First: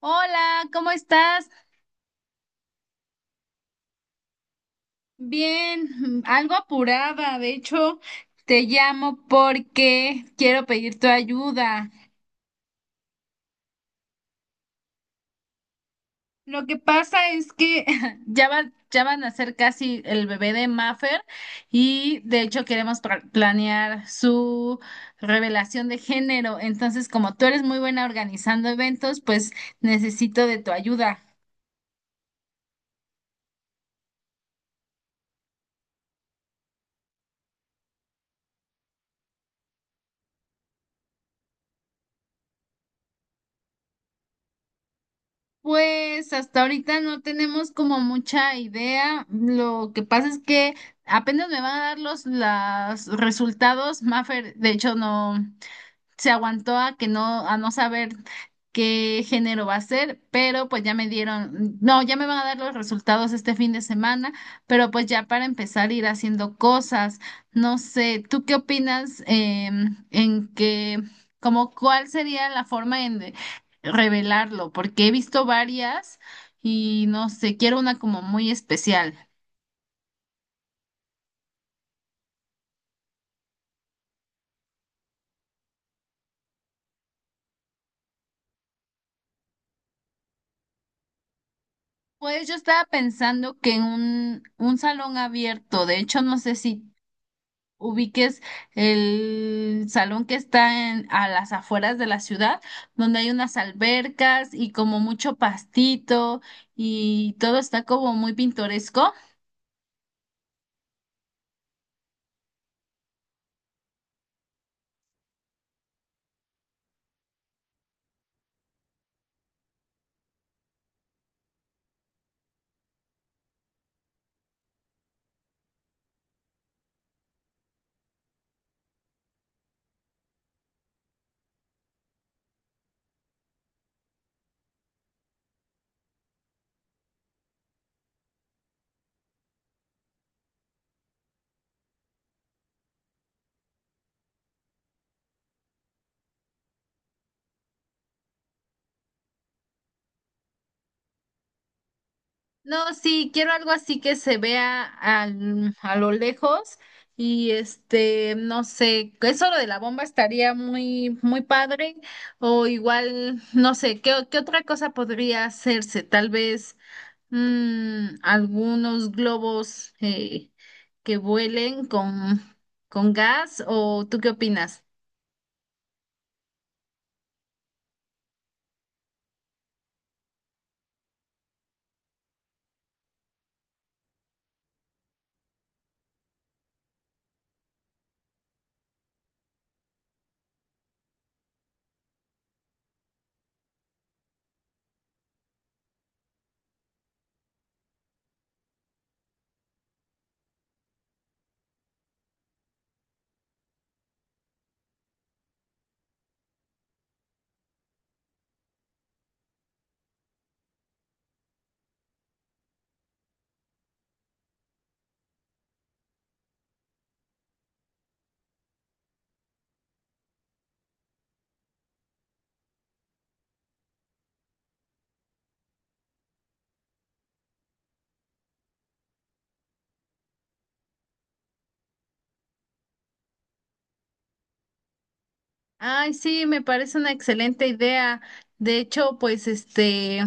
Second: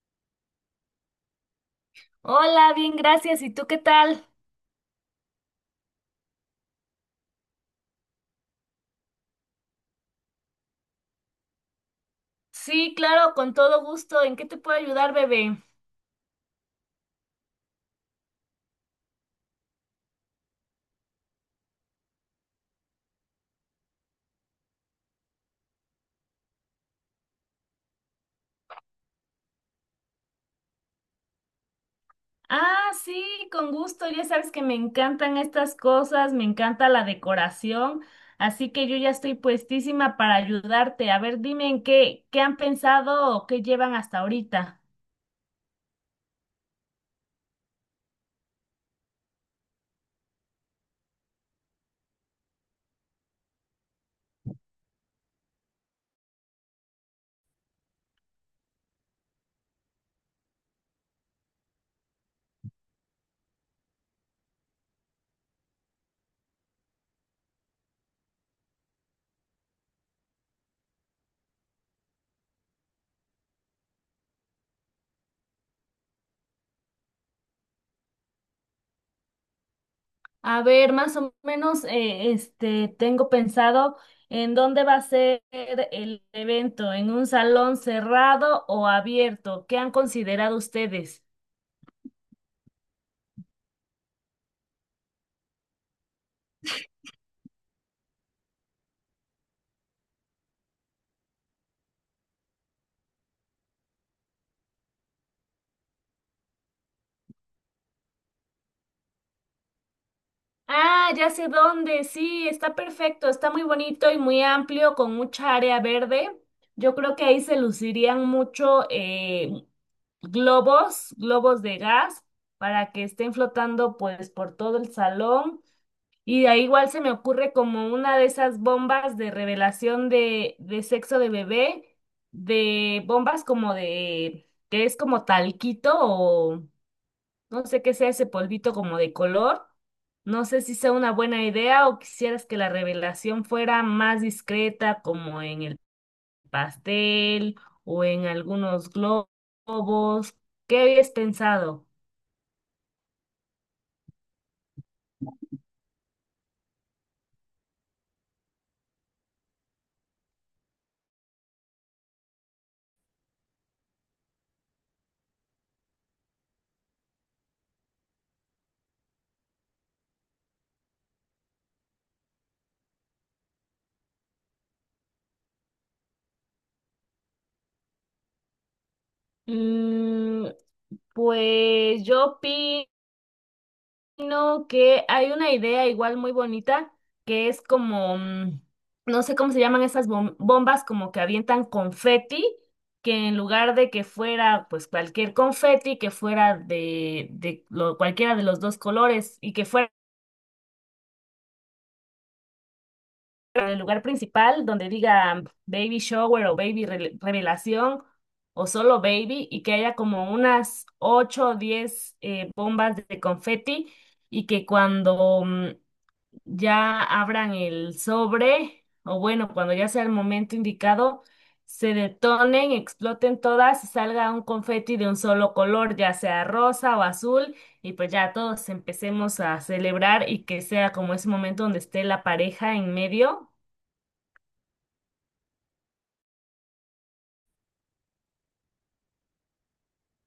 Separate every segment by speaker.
Speaker 1: Hola, ¿cómo estás?
Speaker 2: Hola, bien, gracias. ¿Y tú qué tal?
Speaker 1: Bien, algo apurada. De hecho, te llamo porque quiero pedir tu ayuda.
Speaker 2: Sí, claro, con todo gusto. ¿En qué te puedo ayudar, bebé?
Speaker 1: Lo que pasa es que ya van a ser casi el bebé de Maffer y de hecho queremos planear su revelación de género. Entonces, como tú eres muy buena organizando eventos, pues necesito de tu ayuda.
Speaker 2: Ah, sí, con gusto. Ya sabes que me encantan estas cosas, me encanta la decoración, así que yo ya estoy puestísima para ayudarte. A ver, dime en qué, qué han pensado o qué llevan hasta ahorita.
Speaker 1: Pues hasta ahorita no tenemos como mucha idea. Lo que pasa es que apenas me van a dar los las resultados. Mafer, de hecho, no se aguantó a no saber qué género va a ser, pero pues ya me dieron, no, ya me van a dar los resultados este fin de semana, pero pues ya para empezar a ir haciendo cosas, no sé, ¿tú qué opinas como cuál sería la forma en de revelarlo? Porque he visto varias y no sé, quiero una como muy especial.
Speaker 2: A ver, más o menos, este, tengo pensado en dónde va a ser el evento, en un salón cerrado o abierto. ¿Qué han considerado ustedes?
Speaker 1: Pues yo estaba pensando que en un salón abierto, de hecho no sé si ubiques el salón que está en, a las afueras de la ciudad, donde hay unas albercas y como mucho pastito y todo está como muy pintoresco.
Speaker 2: Ah, ya sé dónde, sí, está perfecto, está muy bonito y muy amplio, con mucha área verde. Yo creo que ahí se lucirían mucho globos, globos de gas, para que estén flotando pues por todo el salón. Y ahí igual se me ocurre como una de esas bombas de revelación de sexo de bebé, de bombas como de, que es como talquito o... No sé qué sea ese polvito como de color. No sé si sea una buena idea o quisieras que la revelación fuera más discreta, como en el pastel o en algunos globos. ¿Qué habías pensado?
Speaker 1: No, sí, quiero algo así que se vea a lo lejos y este, no sé, eso lo de la bomba estaría muy, muy padre o igual, no sé, ¿Qué otra cosa podría hacerse? Tal vez. Algunos globos que vuelen con gas, ¿o tú qué opinas?
Speaker 2: Mm, pues yo sino que hay una idea igual muy bonita que es como, no sé cómo se llaman esas bombas, como que avientan confeti, que en lugar de que fuera pues cualquier confeti, que fuera de cualquiera de los dos colores y que fuera el lugar principal donde diga baby shower o baby revelación o solo baby y que haya como unas 8 o 10 bombas de confeti y que cuando ya abran el sobre, o bueno, cuando ya sea el momento indicado, se detonen, exploten todas y salga un confeti de un solo color, ya sea rosa o azul, y pues ya todos empecemos a celebrar y que sea como ese momento donde esté la pareja en medio.
Speaker 1: Ay, sí, me parece una excelente idea. De hecho, pues este,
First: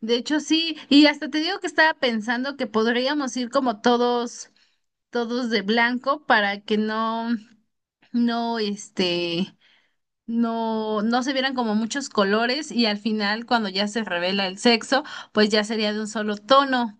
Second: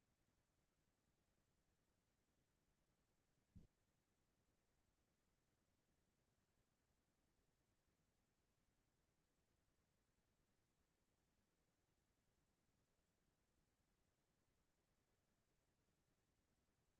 Speaker 1: de hecho sí, y hasta te digo que estaba pensando que podríamos ir como todos, todos de blanco para que no, no, este, no, no se vieran como muchos colores y al final cuando ya se revela el sexo, pues ya sería de un solo tono.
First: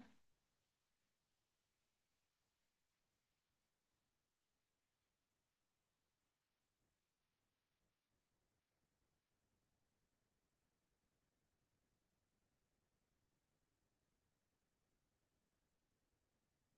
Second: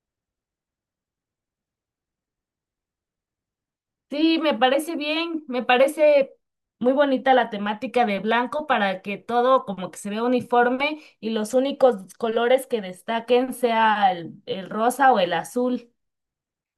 Speaker 2: Sí, me parece bien, me parece muy bonita la temática de blanco para que todo como que se vea uniforme y los únicos colores que destaquen sea el rosa o el azul.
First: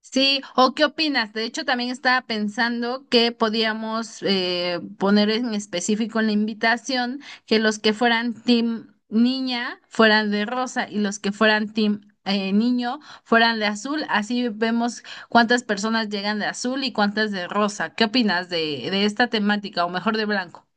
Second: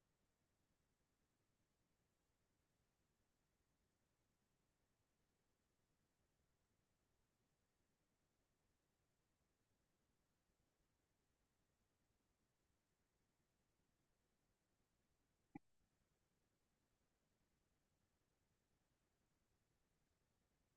Speaker 1: Sí, ¿o qué opinas? De hecho, también estaba pensando que podíamos poner en específico en la invitación que los que fueran team niña fueran de rosa y los que fueran team niño fueran de azul. Así vemos cuántas personas llegan de azul y cuántas de rosa. ¿Qué opinas de esta temática o mejor de blanco?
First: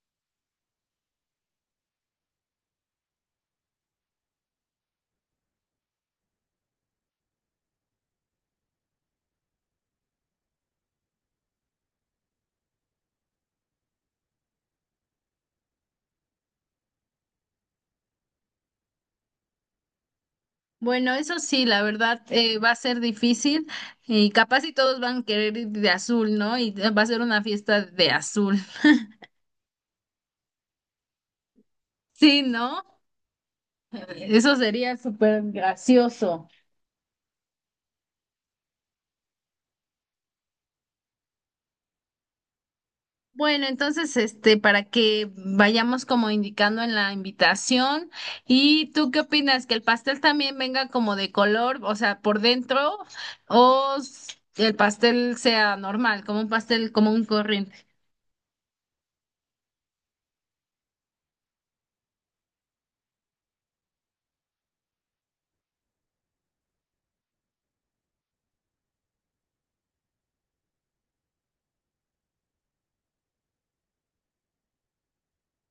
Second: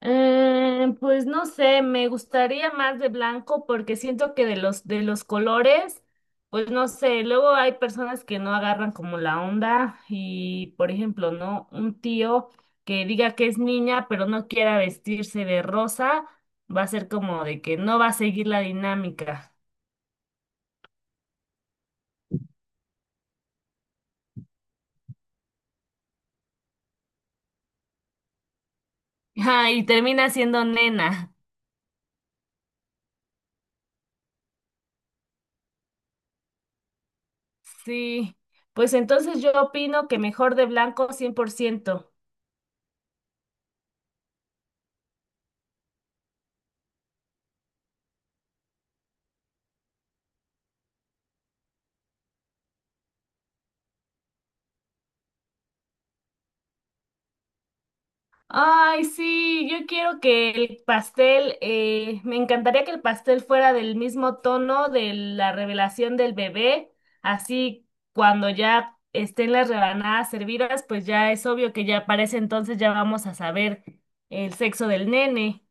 Speaker 2: Pues no sé, me gustaría más de blanco porque siento que de los colores, pues no sé, luego hay personas que no agarran como la onda y por ejemplo, ¿no? Un tío que diga que es niña pero no quiera vestirse de rosa, va a ser como de que no va a seguir la dinámica.
Speaker 1: Bueno, eso sí, la verdad va a ser difícil y capaz si todos van a querer ir de azul, ¿no? Y va a ser una fiesta de azul.
Speaker 2: Ah, y termina siendo nena.
Speaker 1: Sí, ¿no? Eso sería súper gracioso.
Speaker 2: Sí, pues entonces yo opino que mejor de blanco cien por ciento.
Speaker 1: Bueno, entonces, este, para que vayamos como indicando en la invitación. ¿Y tú qué opinas? ¿Que el pastel también venga como de color, o sea, por dentro, o el pastel sea normal, como un pastel, como un corriente?
Speaker 2: Ay, sí, yo quiero que el pastel, me encantaría que el pastel fuera del mismo tono de la revelación del bebé, así cuando ya estén las rebanadas servidas, pues ya es obvio que ya para ese entonces ya vamos a saber el sexo del nene.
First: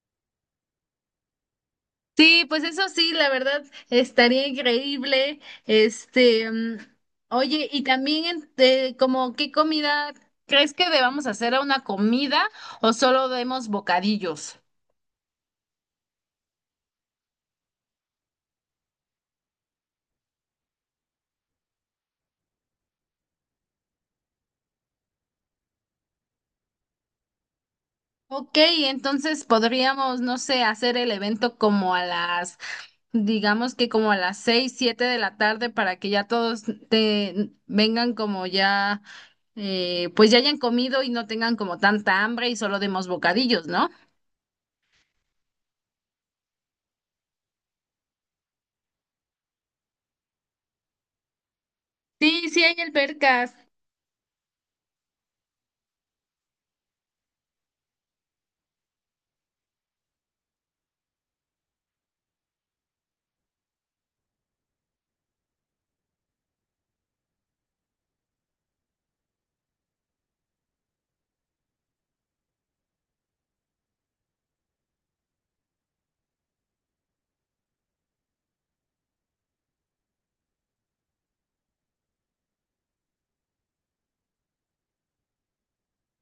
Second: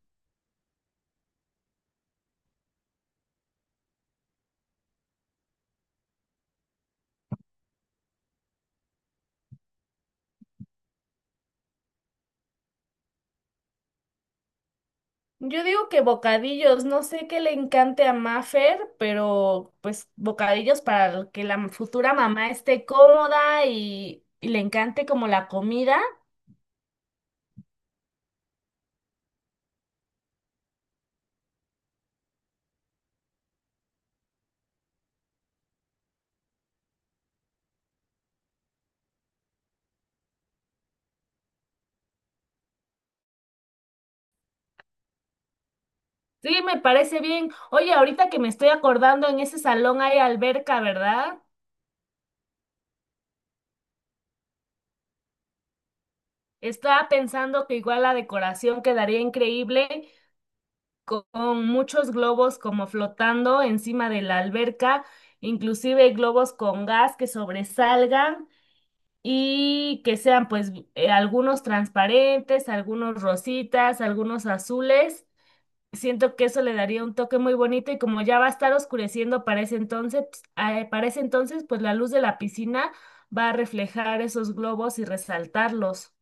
Speaker 1: Sí, pues eso sí, la verdad, estaría increíble. Este, oye, y también, este, como, ¿qué, comida crees que debamos hacer a una comida o solo demos bocadillos?
Speaker 2: Yo digo que bocadillos, no sé qué le encante a Mafer, pero pues bocadillos para que la futura mamá esté cómoda y le encante como la comida.
Speaker 1: Ok, entonces podríamos, no sé, hacer el evento como digamos que como a las 6, 7 de la tarde para que ya todos te vengan como ya, pues ya hayan comido y no tengan como tanta hambre y solo demos bocadillos, ¿no?
Speaker 2: Sí, me parece bien. Oye, ahorita que me estoy acordando, en ese salón hay alberca, ¿verdad?
Speaker 1: Sí, sí hay albercas.
Speaker 2: Estaba pensando que igual la decoración quedaría increíble con muchos globos como flotando encima de la alberca, inclusive globos con gas que sobresalgan y que sean pues algunos transparentes, algunos rositas, algunos azules. Siento que eso le daría un toque muy bonito y como ya va a estar oscureciendo para ese entonces, pues, ah, para ese entonces, pues la luz de la piscina va a reflejar esos globos y resaltarlos.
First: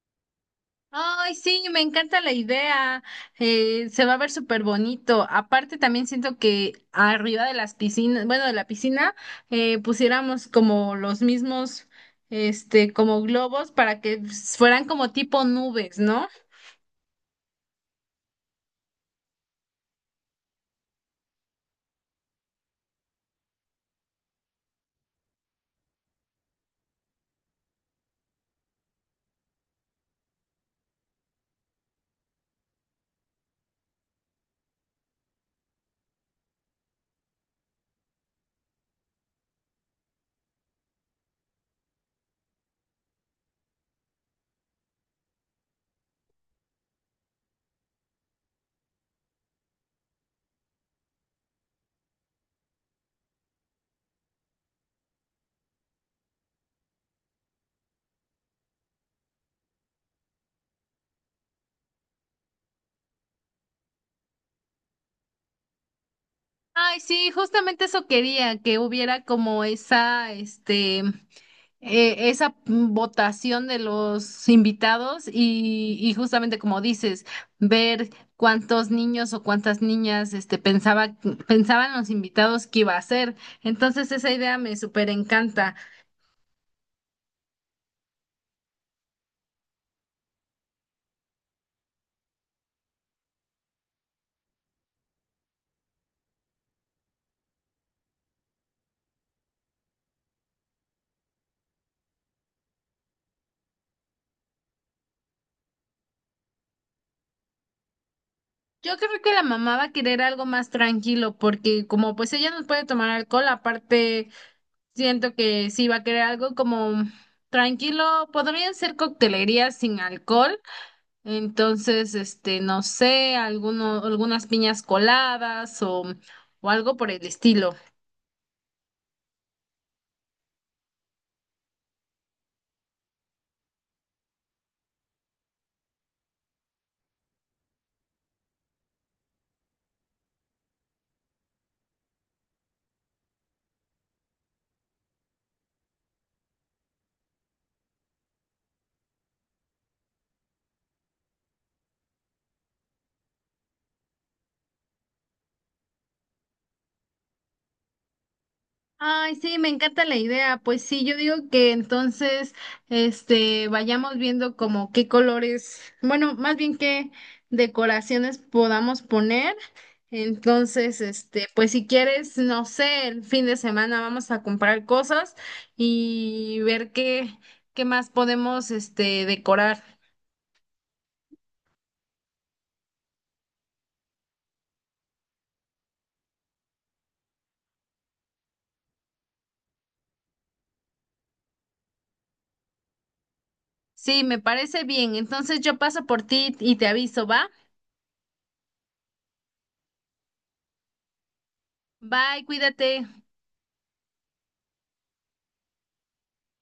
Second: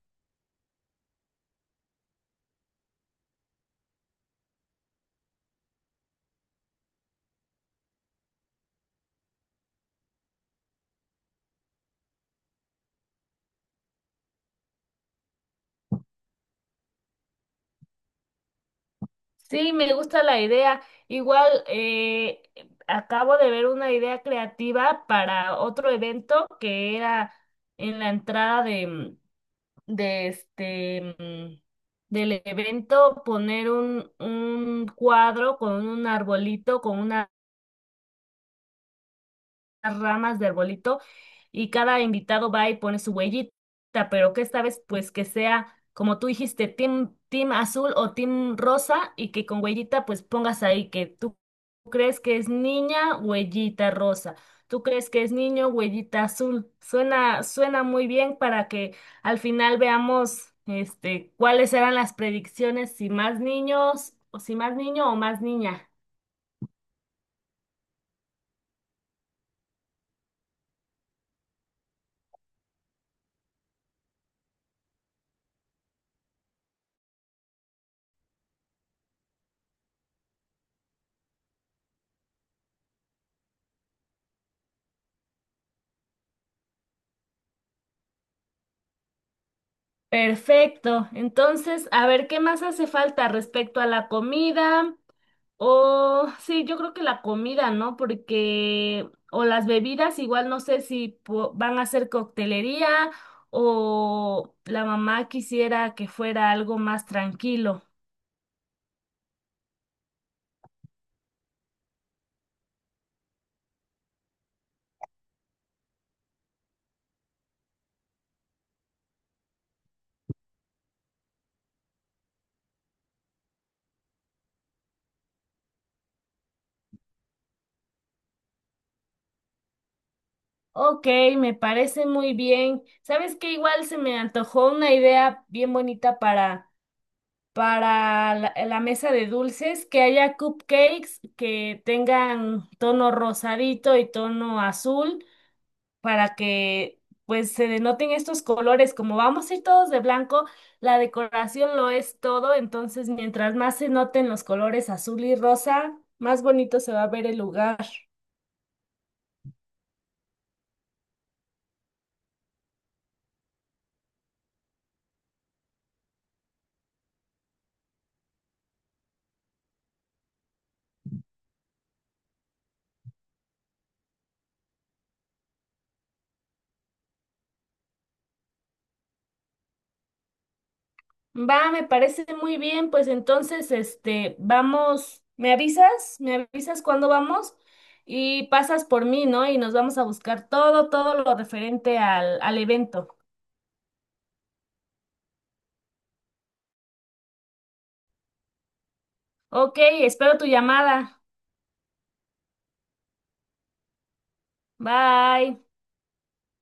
Speaker 1: Ay, sí, me encanta la idea. Se va a ver súper bonito. Aparte, también siento que arriba de las piscinas, bueno, de la piscina, pusiéramos como los mismos, este, como globos para que fueran como tipo nubes, ¿no?
Speaker 2: Sí, me gusta la idea. Igual acabo de ver una idea creativa para otro evento que era en la entrada de este del evento poner un cuadro con un arbolito, con una las ramas de arbolito y cada invitado va y pone su huellita, pero que esta vez pues que sea, como tú dijiste, team azul o team rosa y que con huellita pues pongas ahí que tú crees que es niña, huellita rosa. Tú crees que es niño, huellita azul. Suena muy bien para que al final veamos este cuáles eran las predicciones, si más niños o si más niño o más niña.
Speaker 1: Ay, sí, justamente eso quería, que hubiera como este, esa votación de los invitados y justamente como dices, ver cuántos niños o cuántas niñas, este, pensaban los invitados que iba a ser. Entonces esa idea me súper encanta.
Speaker 2: Perfecto. Entonces, a ver, ¿qué más hace falta respecto a la comida? O sí, yo creo que la comida, ¿no? Porque, o las bebidas, igual no sé si van a hacer coctelería o la mamá quisiera que fuera algo más tranquilo.
Speaker 1: Yo creo que la mamá va a querer algo más tranquilo porque como pues ella no puede tomar alcohol, aparte. Siento que sí va a querer algo como tranquilo, podrían ser coctelerías sin alcohol, entonces, este, no sé, algunas piñas coladas o algo por el estilo.
Speaker 2: Ok, me parece muy bien. ¿Sabes qué? Igual se me antojó una idea bien bonita para la mesa de dulces, que haya cupcakes que tengan tono rosadito y tono azul para que pues se denoten estos colores. Como vamos a ir todos de blanco, la decoración lo es todo, entonces mientras más se noten los colores azul y rosa, más bonito se va a ver el lugar.
Speaker 1: Ay, sí, me encanta la idea. Pues sí, yo digo que entonces, este, vayamos viendo como qué colores, bueno, más bien qué, decoraciones podamos poner. Entonces, este, pues si quieres, no sé, el fin de semana vamos a comprar cosas y ver qué más podemos, este, decorar.
Speaker 2: Va, me parece muy bien, pues entonces, este, vamos, me avisas cuándo vamos y pasas por mí, ¿no? Y nos vamos a buscar todo, todo lo referente al evento.
Speaker 1: Sí, me parece bien. Entonces yo paso por ti y te aviso, ¿va?
Speaker 2: Ok, espero tu llamada.
Speaker 1: Bye, cuídate.
Speaker 2: Bye.